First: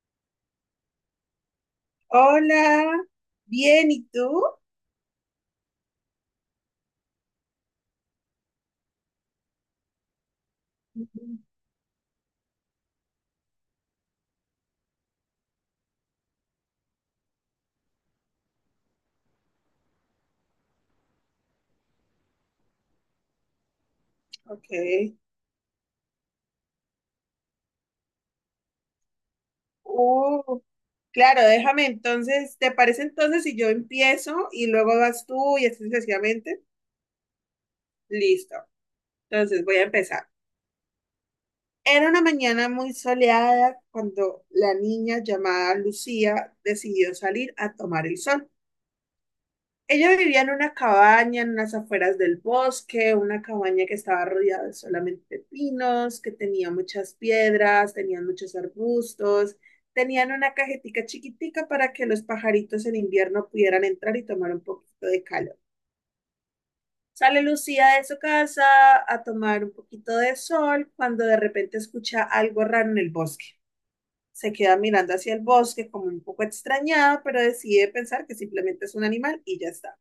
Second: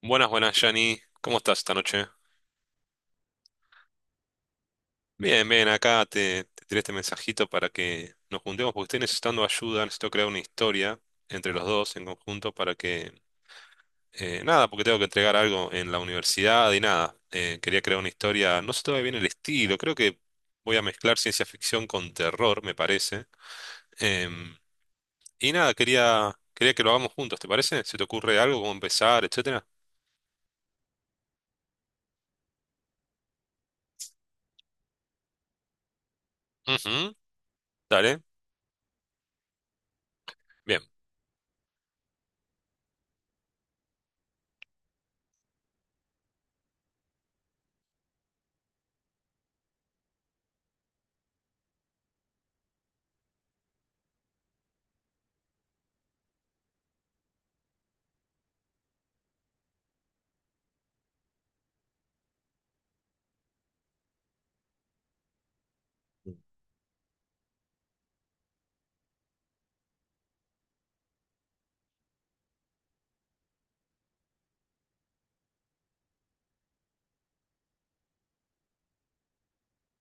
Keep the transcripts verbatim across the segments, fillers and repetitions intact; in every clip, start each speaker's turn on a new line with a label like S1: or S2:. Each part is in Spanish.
S1: Buenas, buenas, Yanni. ¿Cómo estás esta noche?
S2: Hola, bien, ¿y tú?
S1: Bien, bien, acá te, te tiré este mensajito para que nos juntemos porque estoy necesitando ayuda, necesito crear una historia
S2: Ujú.
S1: entre los dos en conjunto para que... eh, nada, porque tengo que entregar algo en la universidad y nada. eh, quería crear una historia, no sé todavía bien el estilo, creo que voy a mezclar ciencia ficción con terror, me parece. Em,
S2: Ok.
S1: y nada, quería, quería que lo hagamos juntos, ¿te parece? ¿Se te ocurre algo, cómo empezar, etcétera?
S2: Uh, claro, déjame entonces, ¿te parece entonces si yo empiezo y luego vas tú y así sucesivamente?
S1: Ujú, dale.
S2: Listo. Entonces voy a empezar.
S1: Bien,
S2: Era una mañana muy soleada cuando la niña llamada Lucía decidió salir a tomar el sol. Ella vivía en una cabaña en las afueras del bosque, una cabaña que estaba rodeada solamente de pinos, que tenía muchas piedras, tenían muchos arbustos, tenían una cajetica chiquitica para que los pajaritos en invierno pudieran entrar y tomar un poquito de calor. Sale Lucía de su casa a tomar un poquito de sol cuando de repente escucha algo raro en el bosque. Se queda mirando hacia el bosque como un poco extrañada, pero decide pensar que simplemente es un animal y ya está.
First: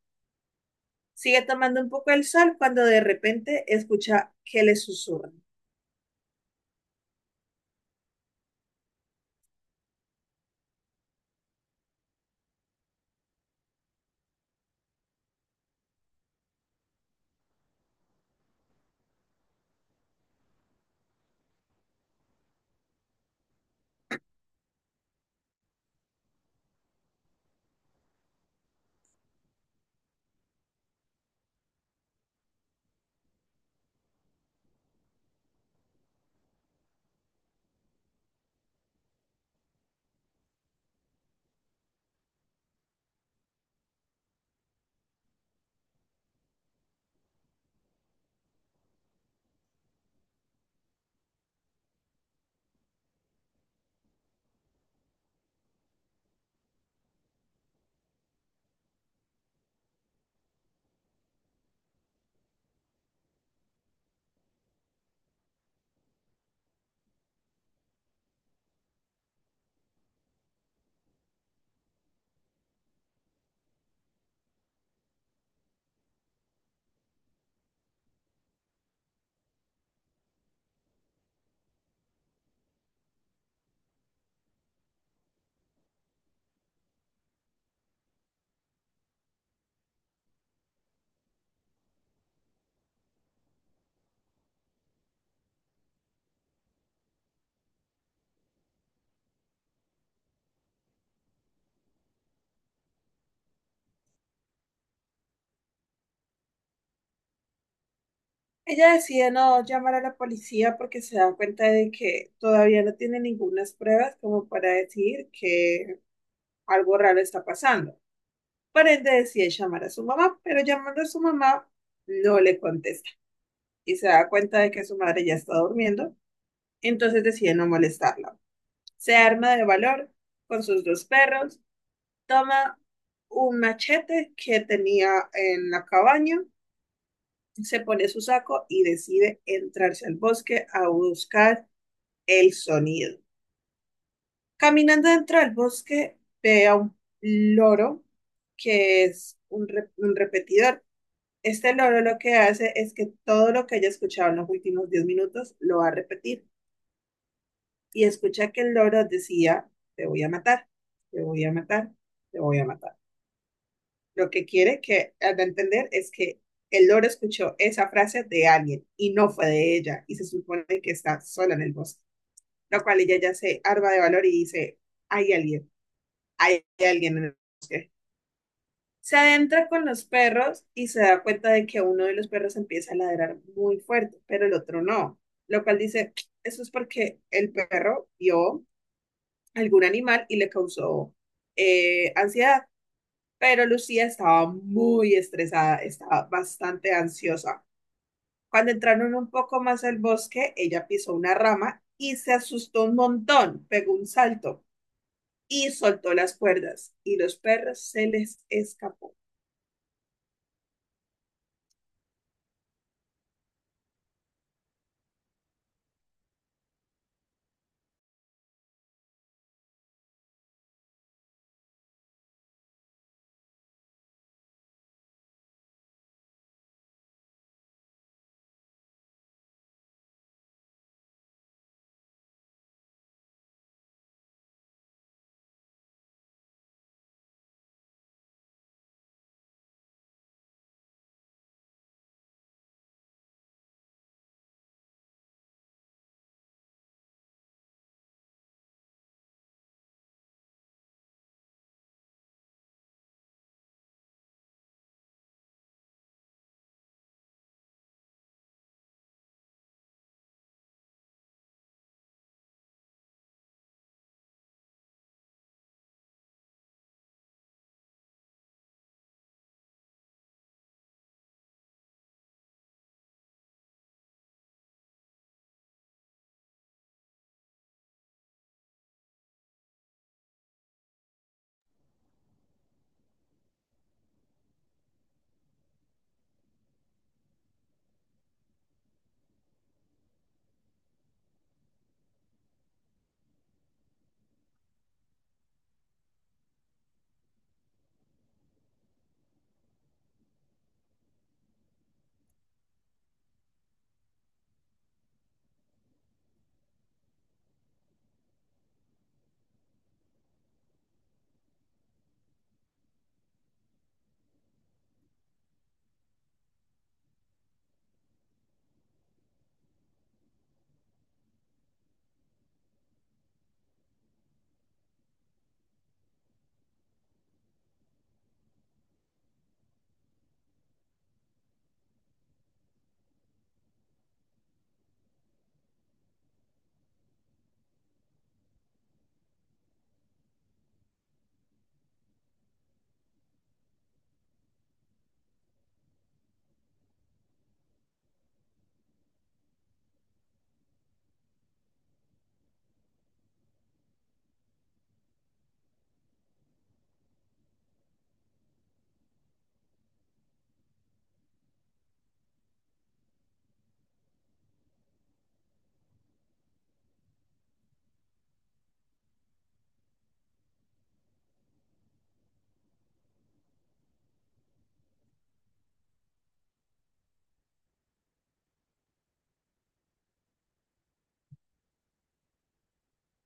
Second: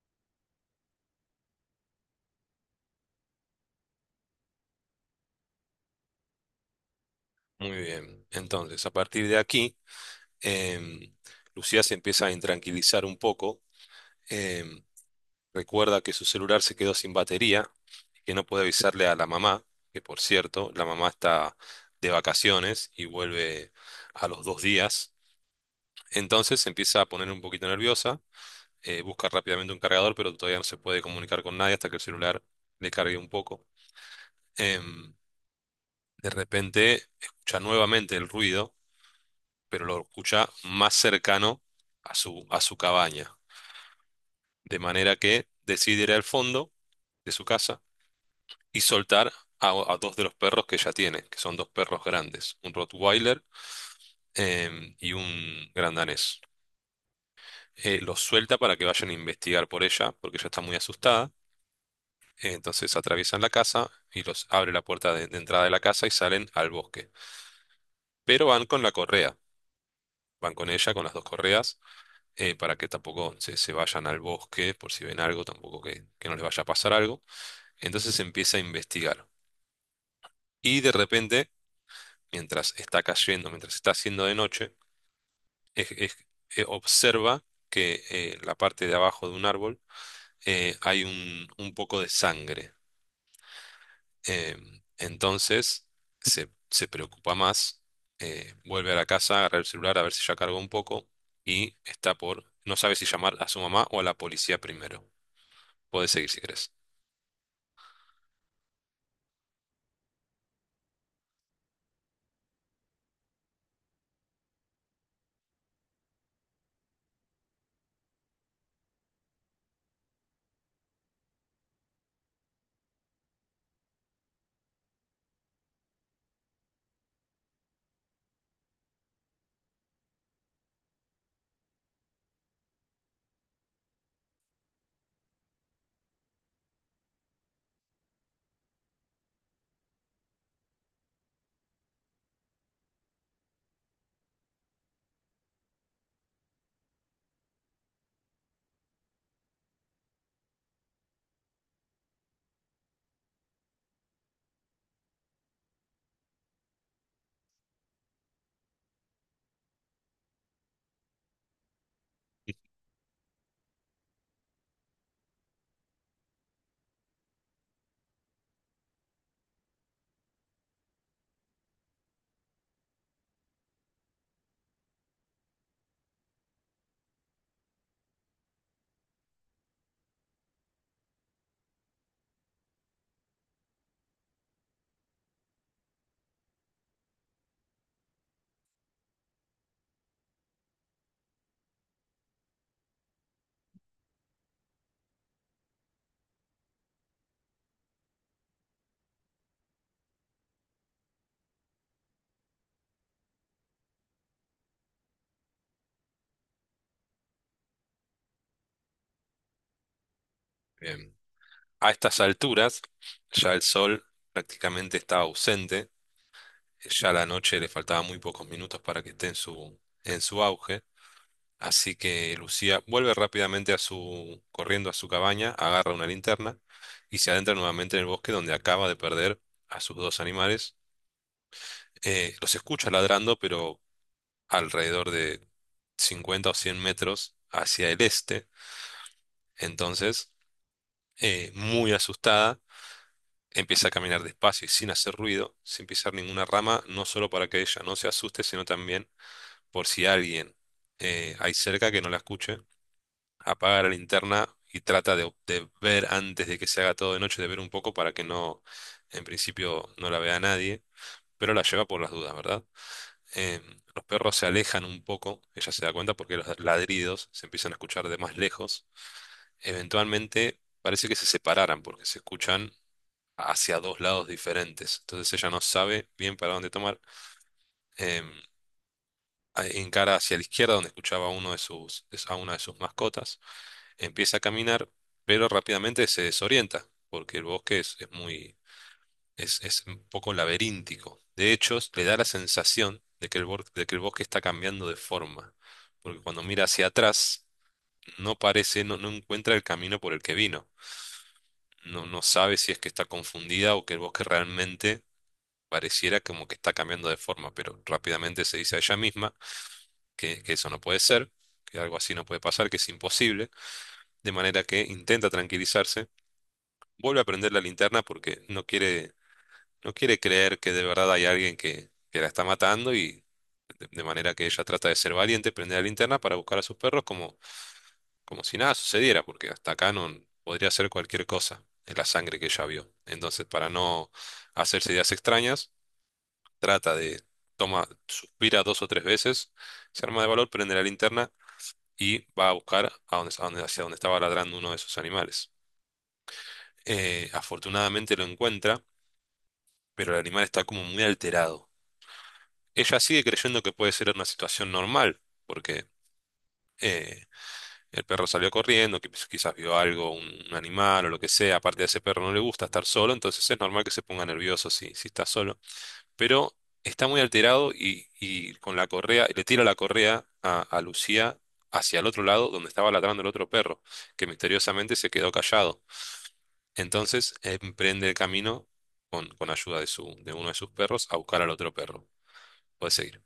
S2: Sigue tomando un poco el sol cuando de repente escucha que le susurran.
S1: muy bien. Entonces, a partir de aquí... Em, Lucía se empieza a intranquilizar un poco. em, recuerda que su celular se quedó sin batería y que no puede avisarle a la mamá, que por cierto, la mamá está de vacaciones y vuelve a los dos días. Entonces se empieza a poner un poquito nerviosa, eh, busca rápidamente un cargador, pero todavía no se puede comunicar con nadie hasta que el celular le cargue un poco. Em, de repente escucha nuevamente el ruido, pero lo escucha más cercano a su, a su cabaña. De manera que decide ir al fondo de su casa y soltar a, a dos de los perros que ya tiene, que son dos perros grandes, un Rottweiler em, y un gran danés. Eh, los suelta para que vayan a investigar por ella, porque ella está muy asustada. Eh, Entonces atraviesan la casa y los abre la puerta de, de entrada de la casa y salen al bosque. Pero van con la correa, van con ella, con las dos correas, eh, para que tampoco se, se vayan al bosque, por si ven algo, tampoco que, que no les vaya a pasar algo. Entonces empieza a investigar. Y de repente, mientras está cayendo, mientras está haciendo de noche, es- es- eh, observa que eh, en la parte de abajo de un árbol eh, hay un, un poco de sangre. Em, entonces se, se preocupa más, eh, vuelve a la casa, agarra el celular a ver si ya cargó un poco y está por, no sabe si llamar a su mamá o a la policía primero. Puedes seguir si querés.
S2: Ella decide no llamar a la policía porque se da cuenta de que todavía no tiene ninguna pruebas como para decir que algo raro está pasando. Por ende decide llamar a su mamá, pero llamando a su mamá no le contesta y se da cuenta de que su madre ya está durmiendo, entonces decide no molestarla. Se arma de valor con sus dos perros, toma un machete que tenía en la cabaña, se pone su saco y decide entrarse al bosque a buscar el sonido. Caminando dentro del bosque, ve a un loro que es un, re- un repetidor. Este loro lo que hace es que todo lo que haya escuchado en los últimos diez minutos lo va a repetir. Y escucha que el loro decía, te voy a matar, te voy a matar, te voy a matar. Lo que quiere que al entender es que el loro escuchó esa frase de alguien y no fue de ella y se supone que está sola en el bosque, lo cual ella ya se arma de valor y dice, hay alguien, hay alguien en el bosque. Se adentra con los perros y se da cuenta de que uno de los perros empieza a ladrar muy fuerte, pero el otro no, lo cual dice, eso es porque el perro vio algún animal y le causó eh, ansiedad, pero Lucía estaba muy estresada, estaba bastante ansiosa. Cuando entraron un poco más al bosque, ella pisó una rama y se asustó un montón, pegó un salto y soltó las cuerdas y los perros se les escapó.
S1: Em, a estas alturas, ya el sol prácticamente está ausente. Ya a la noche le faltaban muy pocos minutos para que esté en su, en su auge, así que Lucía vuelve rápidamente a su, corriendo a su cabaña, agarra una linterna y se adentra nuevamente en el bosque donde acaba de perder a sus dos animales. Eh, los escucha ladrando, pero alrededor de cincuenta o cien metros hacia el este. Entonces, eh, muy asustada, empieza a caminar despacio y sin hacer ruido, sin pisar ninguna rama, no solo para que ella no se asuste, sino también por si alguien eh, hay cerca que no la escuche, apaga la linterna y trata de, de ver antes de que se haga todo de noche, de ver un poco para que no, en principio, no la vea nadie, pero la lleva por las dudas, ¿verdad? Em, los perros se alejan un poco, ella se da cuenta porque los ladridos se empiezan a escuchar de más lejos. Eventualmente parece que se separaran porque se escuchan hacia dos lados diferentes, entonces ella no sabe bien para dónde tomar. Em, a- encara hacia la izquierda donde escuchaba a uno de sus, es- a una de sus mascotas, empieza a caminar, pero rápidamente se desorienta, porque el bosque es, es muy, es, es un poco laberíntico. De hecho, le da la sensación de que el, bor- de que el bosque está cambiando de forma, porque cuando mira hacia atrás, no parece, no, no encuentra el camino por el que vino. No, no sabe si es que está confundida o que el bosque realmente pareciera como que está cambiando de forma, pero rápidamente se dice a ella misma que, que eso no puede ser, que algo así no puede pasar, que es imposible, de manera que intenta tranquilizarse, vuelve a prender la linterna porque no quiere, no quiere creer que de verdad hay alguien que, que la está matando y de, de manera que ella trata de ser valiente, prende la linterna para buscar a sus perros como, como si nada sucediera, porque hasta acá no podría ser cualquier cosa en la sangre que ella vio. Entonces, para no hacerse ideas extrañas, trata de, toma, suspira dos o tres veces, se arma de valor, prende la linterna y va a buscar a donde- a donde- hacia donde estaba ladrando uno de esos animales. Eh, afortunadamente lo encuentra, pero el animal está como muy alterado. Ella sigue creyendo que puede ser una situación normal, porque eh, el perro salió corriendo, que pues quizás vio algo, un, un animal o lo que sea. Aparte a ese perro no le gusta estar solo, entonces es normal que se ponga nervioso si, si está solo. Pero está muy alterado y, y con la correa, le tira la correa a, a Lucía hacia el otro lado donde estaba ladrando el otro perro, que misteriosamente se quedó callado. Entonces emprende el camino con, con ayuda de, su, de uno de sus perros a buscar al otro perro. Puedes seguir.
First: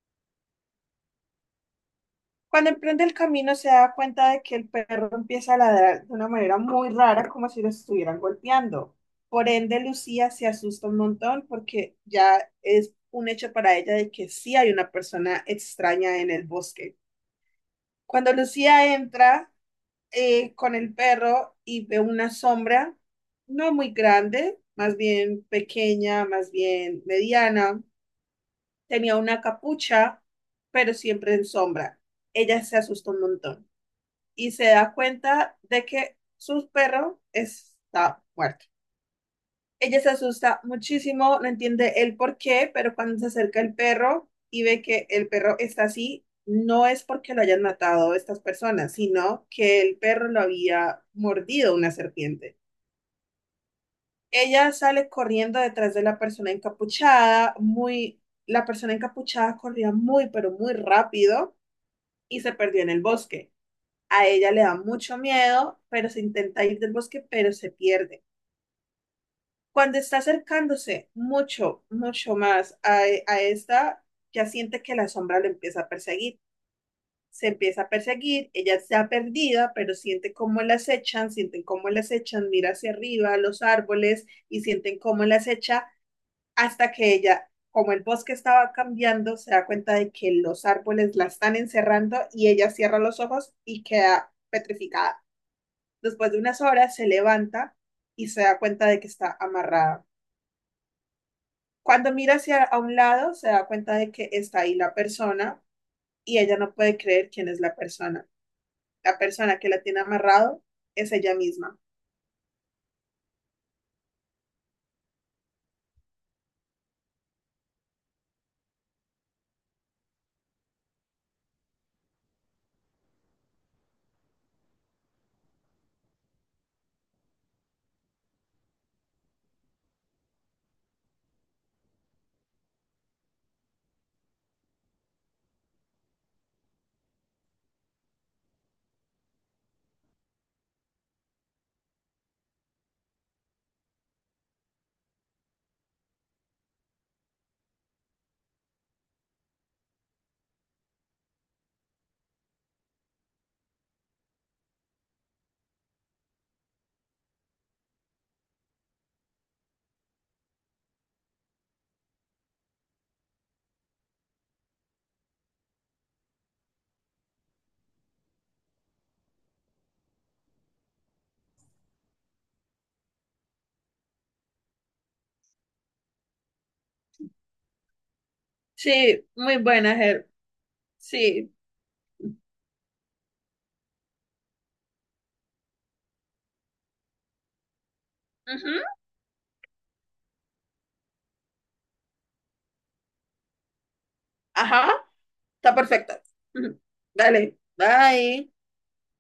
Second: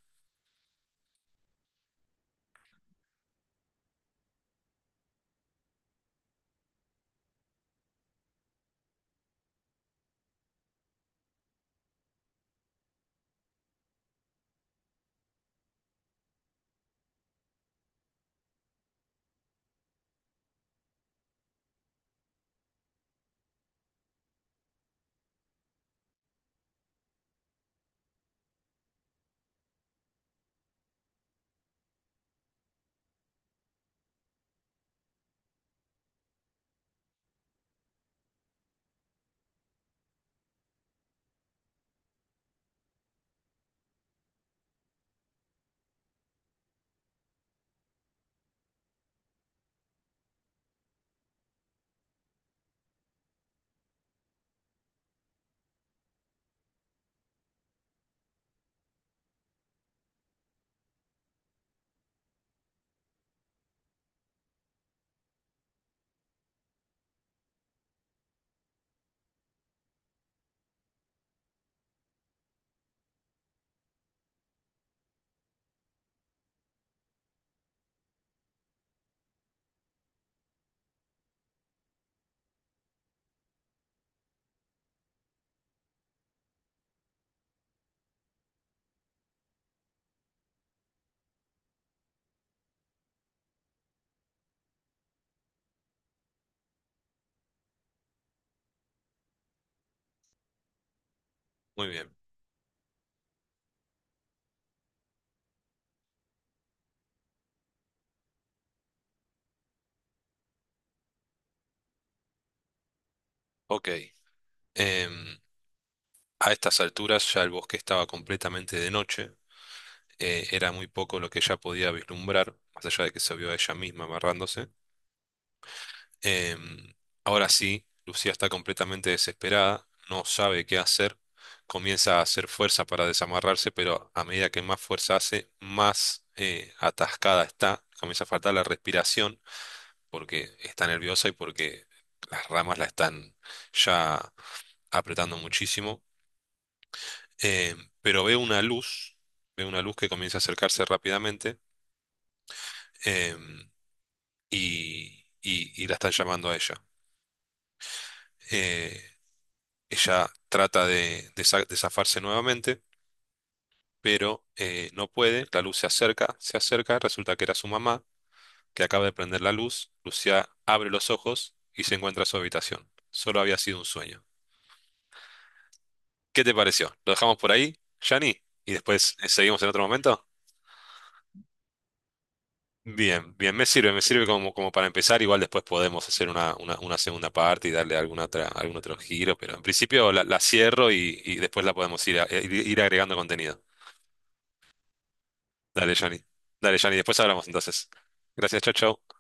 S2: Cuando emprende el camino se da cuenta de que el perro empieza a ladrar de una manera muy rara, como si lo estuvieran golpeando. Por ende, Lucía se asusta un montón porque ya es un hecho para ella de que sí hay una persona extraña en el bosque. Cuando Lucía entra eh, con el perro y ve una sombra, no muy grande, más bien pequeña, más bien mediana, tenía una capucha, pero siempre en sombra. Ella se asustó un montón y se da cuenta de que su perro está muerto. Ella se asusta muchísimo, no entiende el por qué, pero cuando se acerca el perro y ve que el perro está así, no es porque lo hayan matado estas personas, sino que el perro lo había mordido una serpiente. Ella sale corriendo detrás de la persona encapuchada, muy, la persona encapuchada corría muy, pero muy rápido y se perdió en el bosque. A ella le da mucho miedo, pero se intenta ir del bosque, pero se pierde. Cuando está acercándose mucho, mucho más a, e, a esta, ya siente que la sombra lo empieza a perseguir. Se empieza a perseguir, ella está perdida, pero siente cómo la acechan, sienten cómo la acechan, mira hacia arriba, los árboles, y sienten cómo la acecha hasta que ella, como el bosque estaba cambiando, se da cuenta de que los árboles la están encerrando y ella cierra los ojos y queda petrificada. Después de unas horas se levanta y se da cuenta de que está amarrada.
S1: Muy bien.
S2: Cuando mira hacia a un lado, se da cuenta de que está ahí la persona y ella no puede creer quién es la persona. La persona que la tiene amarrado es ella misma.
S1: Ok. Em, a estas alturas ya el bosque estaba completamente de noche. eh, era muy poco lo que ella podía vislumbrar, más allá de que se vio a ella misma amarrándose. Em, ahora sí, Lucía está completamente desesperada, no sabe qué hacer. Comienza a hacer fuerza para desamarrarse, pero a medida que más fuerza hace, más eh, atascada está. Comienza a faltar la respiración porque está nerviosa y porque las ramas la están ya apretando muchísimo. Eh, pero ve una luz, ve una luz que comienza a acercarse rápidamente, eh, y, y- y la están llamando a ella. Eh, ella trata de, de sa- de zafarse nuevamente, pero eh, no puede. La luz se acerca, se acerca, resulta que era su mamá que acaba de prender la luz. Lucia abre los ojos y se encuentra en su habitación. Solo había sido un sueño. ¿Qué te pareció? ¿Lo dejamos por ahí, Yanni? ¿Y después
S2: Sí,
S1: eh,
S2: muy
S1: seguimos en otro
S2: buena,
S1: momento?
S2: Ger. Sí.
S1: Bien, bien, me sirve, me sirve como, como para empezar. Igual después podemos hacer una, una, una segunda parte y darle alguna otra, algún
S2: Ujú.
S1: otro giro, pero en principio la, la cierro y, y después la podemos ir, a- eh, ir, ir agregando contenido.
S2: Ajá, está
S1: Dale, Yanni.
S2: perfecta.
S1: Dale,
S2: Ujú.
S1: Yanni, después hablamos
S2: Dale,
S1: entonces.
S2: bye.
S1: Gracias, chau, chau.